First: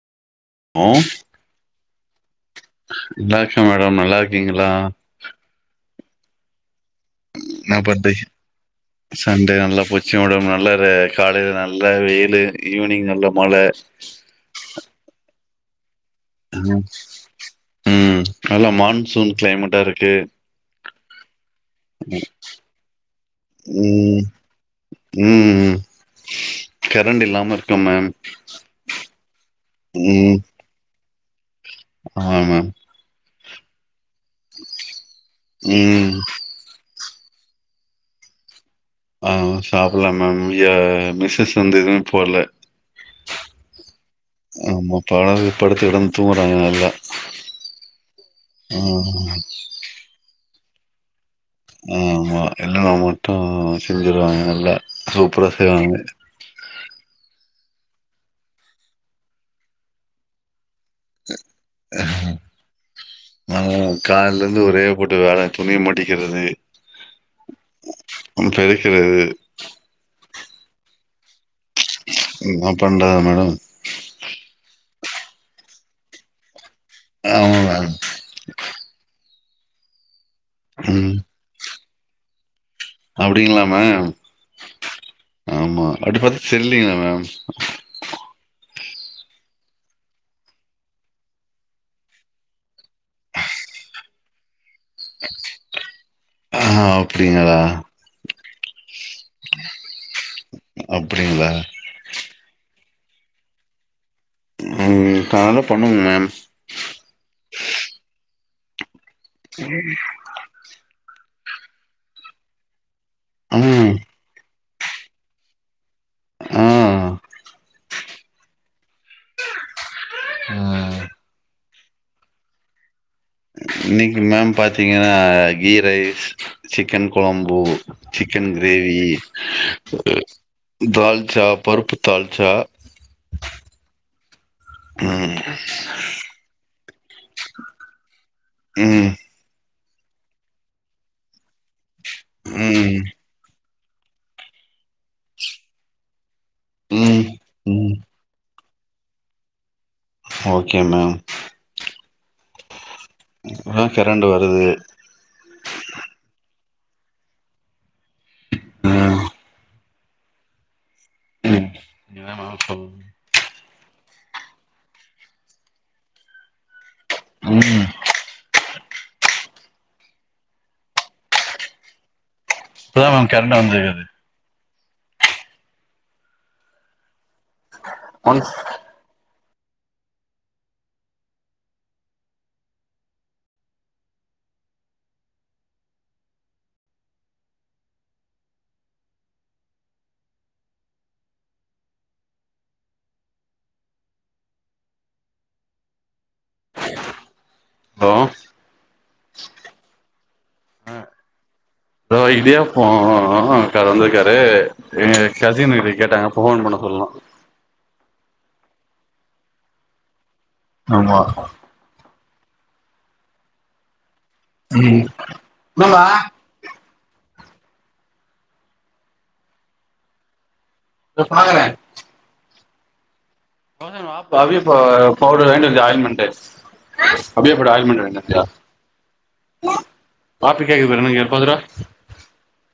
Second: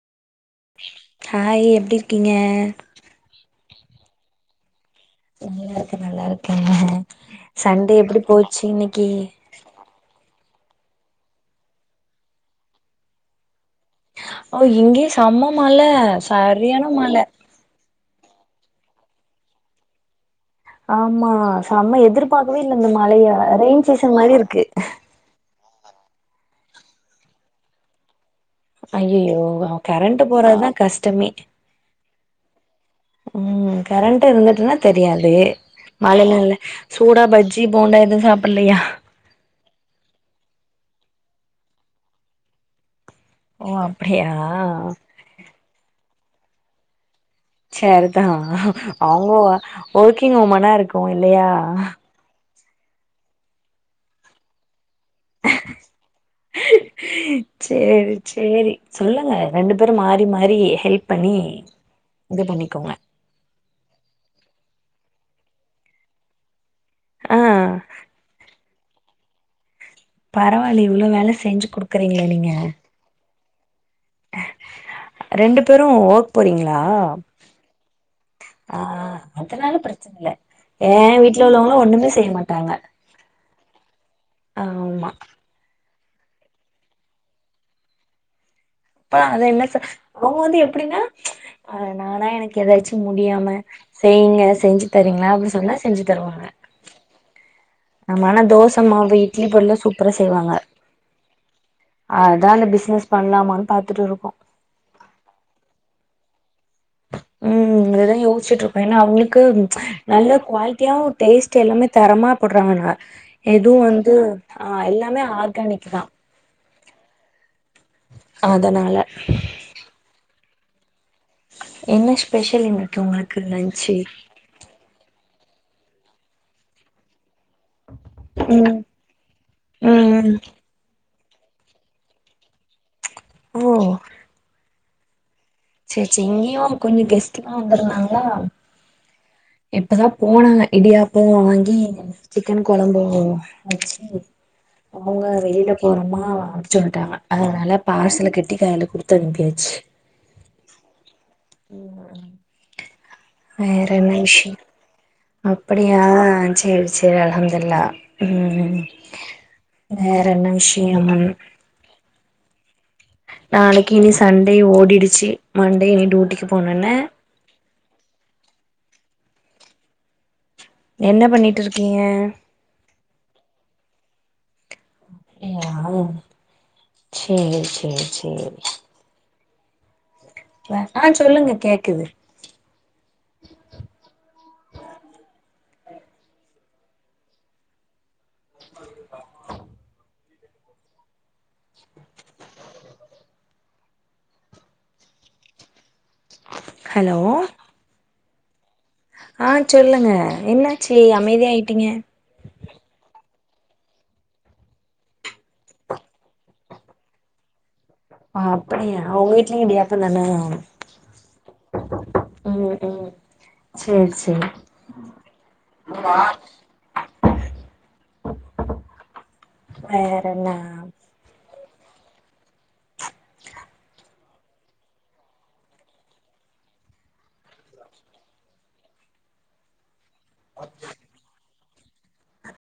Hi எப்டிருக்கிங்க நல்லாருக்கே madam நல்லாருக்கீங்களா நல்லாருக்க நல்லாருக்கே இன்னா பண்றீங்க சண்டே நல்லா போச்சு ஒடம்பு நல்ல நல்ல ரே காலைல நல்ல வெயிலு ஈவினிங் நல்ல மழ ஓ இங்கயு செம்ம மழ ம் சரியான மழ ம் நல்லா மான்சூன் கிளைமெட்டாருக்கு ஆம்மா செம்ம எதிர்பாக்கவே இல்ல இந்த மழய ரெயின் சீசன் மாரிருக்கு கெரண்ட்டில்லாம இருக்க மேம் அய்யய்யோ கெரண்ட்டு ம் போறதுதா கஷ்டமே ஆமா மேம் ம் கரண்ட் இருந்துட்டுன்னா தெரியாது மழ ம் நால சூடா பஜ்ஜி போண்டா எது சாப்பலையா ஆ சாப்புல மேம் ஏ மிஸ்ஸஸ் வந்து எதுவுமே போட்ல ஓ அப்டியா ஆமா பழக படுத்து கெடந்து தூங்குறாங்க நல்ல சர்தா அவுங்க ஒ ஒர்க்கிங் உமனா இருக்கூ இல்லையா இல்லன்னா மட்டு செஞ்சிருவாங்க நல்லா சூப்பரா செய்வாங்க சேரி சேரி சொல்லுங்க ரெண்டு பேரு மாறி மாறி ஹெல்ப் பண்ணி இது பண்ணிக்கோங்க நா கால்லே இருந்து ஒரே போட்டு வேல துணிய மடிக்கிறது ஆ பெருக்குறது பரவால்லயே இவ்ளோ வேல செஞ்சு குடுக்குறீங்களே நீங்க என்னா பண்றாது மேடம் ரெண்டு பேரு ஓர்க் போறீங்ளா ஆமா மேம். ஆ அதனால பிரச்சன இல்ல ம் ஏன் வீட்ல உள்ளவங்ளா ஒண்ணுமே செய்ய மாட்டாங்க அப்டிங்களா மேம் ஆமா ஆமா அப்டி பாத்தா தெரிலிங்களே மேம் அப்ப அத என்ன சொல் அவுங்க வந்து எப்டின்னா ஆ நானா எனக்கு ஏதாச்சு முடியாம செய்ங்க செஞ்சு தரீங்ளா அப்டின் சொன்னா செஞ்சி தருவாங்க ஆ அப்டிங்களா ஆமா ஆனா தோச மாவு இட்லி பொடில்லா சூப்பரா செய்வாங்க அப்டிங்களா அதான பிஸ்னஸ் பண்லாமான் பாத்துட்டு இருக்கோ ம் தாராளமா பண்ணுங்க மேம் ம் அததா யோச்சுட்டு இருக்கோ ஏன்னா அவுங்குளுக்கு நல்ல குவால்டியா டேஸ்ட் எல்லாமே தரமா போட்றாங்கனா எதுவு ம் வந்து ஆ எல்லாமே ஆர்கானிக் தா ஆ அதனால ஆ என்ன ஸ்பெஷல் இன்னக்கி உங்களுக் இன்னக்கி மேம் பாத்தீங்கன்னா கீ ரைஸ் சிக்கன் கொழம்பு ஓ சிக்கன் ம் கிரேவி ம் ம் டால் ச்சா பருப்பு தாள்ச்சா ஓ ம் சேரி சேரி இங்கேயு கொஞ்சோ கெஸ்ட்லா வந்துருந்தாங்கனா ம் இப்பதா போனாங்க இடியாப்போ வாங்கி சிக்கன் ம் கொழம்பு வச்சி அவுங்க வெளில போறோமா அப்டி சொல்டாங்க ம் அதனால ம் பார்சல கட் கட்டி கைல குடுத்து அனுப்பியாச்சு ஓகே மேம் இப்பதா வேற என்ன கரண்ட் விஷயம் வருது அப்படியா சேரி சேரி அளஹம்துல்லா ம் வேற என்ன விஷ ம் [unintelligible] சொல்னும் நாளைக்கி இனி சண்டே ஓடிடுச்சி மண்டே இனி டூட்டிக்கு போனு என்ன ம் என்ன பண்ணிட்டு இருக்கீங்க இப்பதா மேம் கரண்ட் வந்திருக்குது அப்டியா சேரி சேரி ஒன் சேரி ஆ சொல்லுங்க கேக்குது [inaudible] ஹலோ ஓ ஆ சொல்லுங்க என்னாச்சி அமைதியாய் தோ இடியாப்போ க்கா கார் வந்துருக்காரு எங்க கசினுட்ட கேட்டாங்க போன் பண்ண சொல்லனு ஆ அப்படியா அவுங்க வீட்லயு இடியாப்பந்தான ஆமா ம் ம் சேர்ச் ம் என்னப்பா வேறென்னா இதோ பாக்குறே பவி போ போரு வாங்கிட்டு வந்தியா ஆய்ன்மெண்ட்டு அப்டியே போய்ட்டு ஆய்ன்மெண்ட் வாங்கிட்டு வந்தியா பாட்டு கேக்குது இங்க எப்பதுடா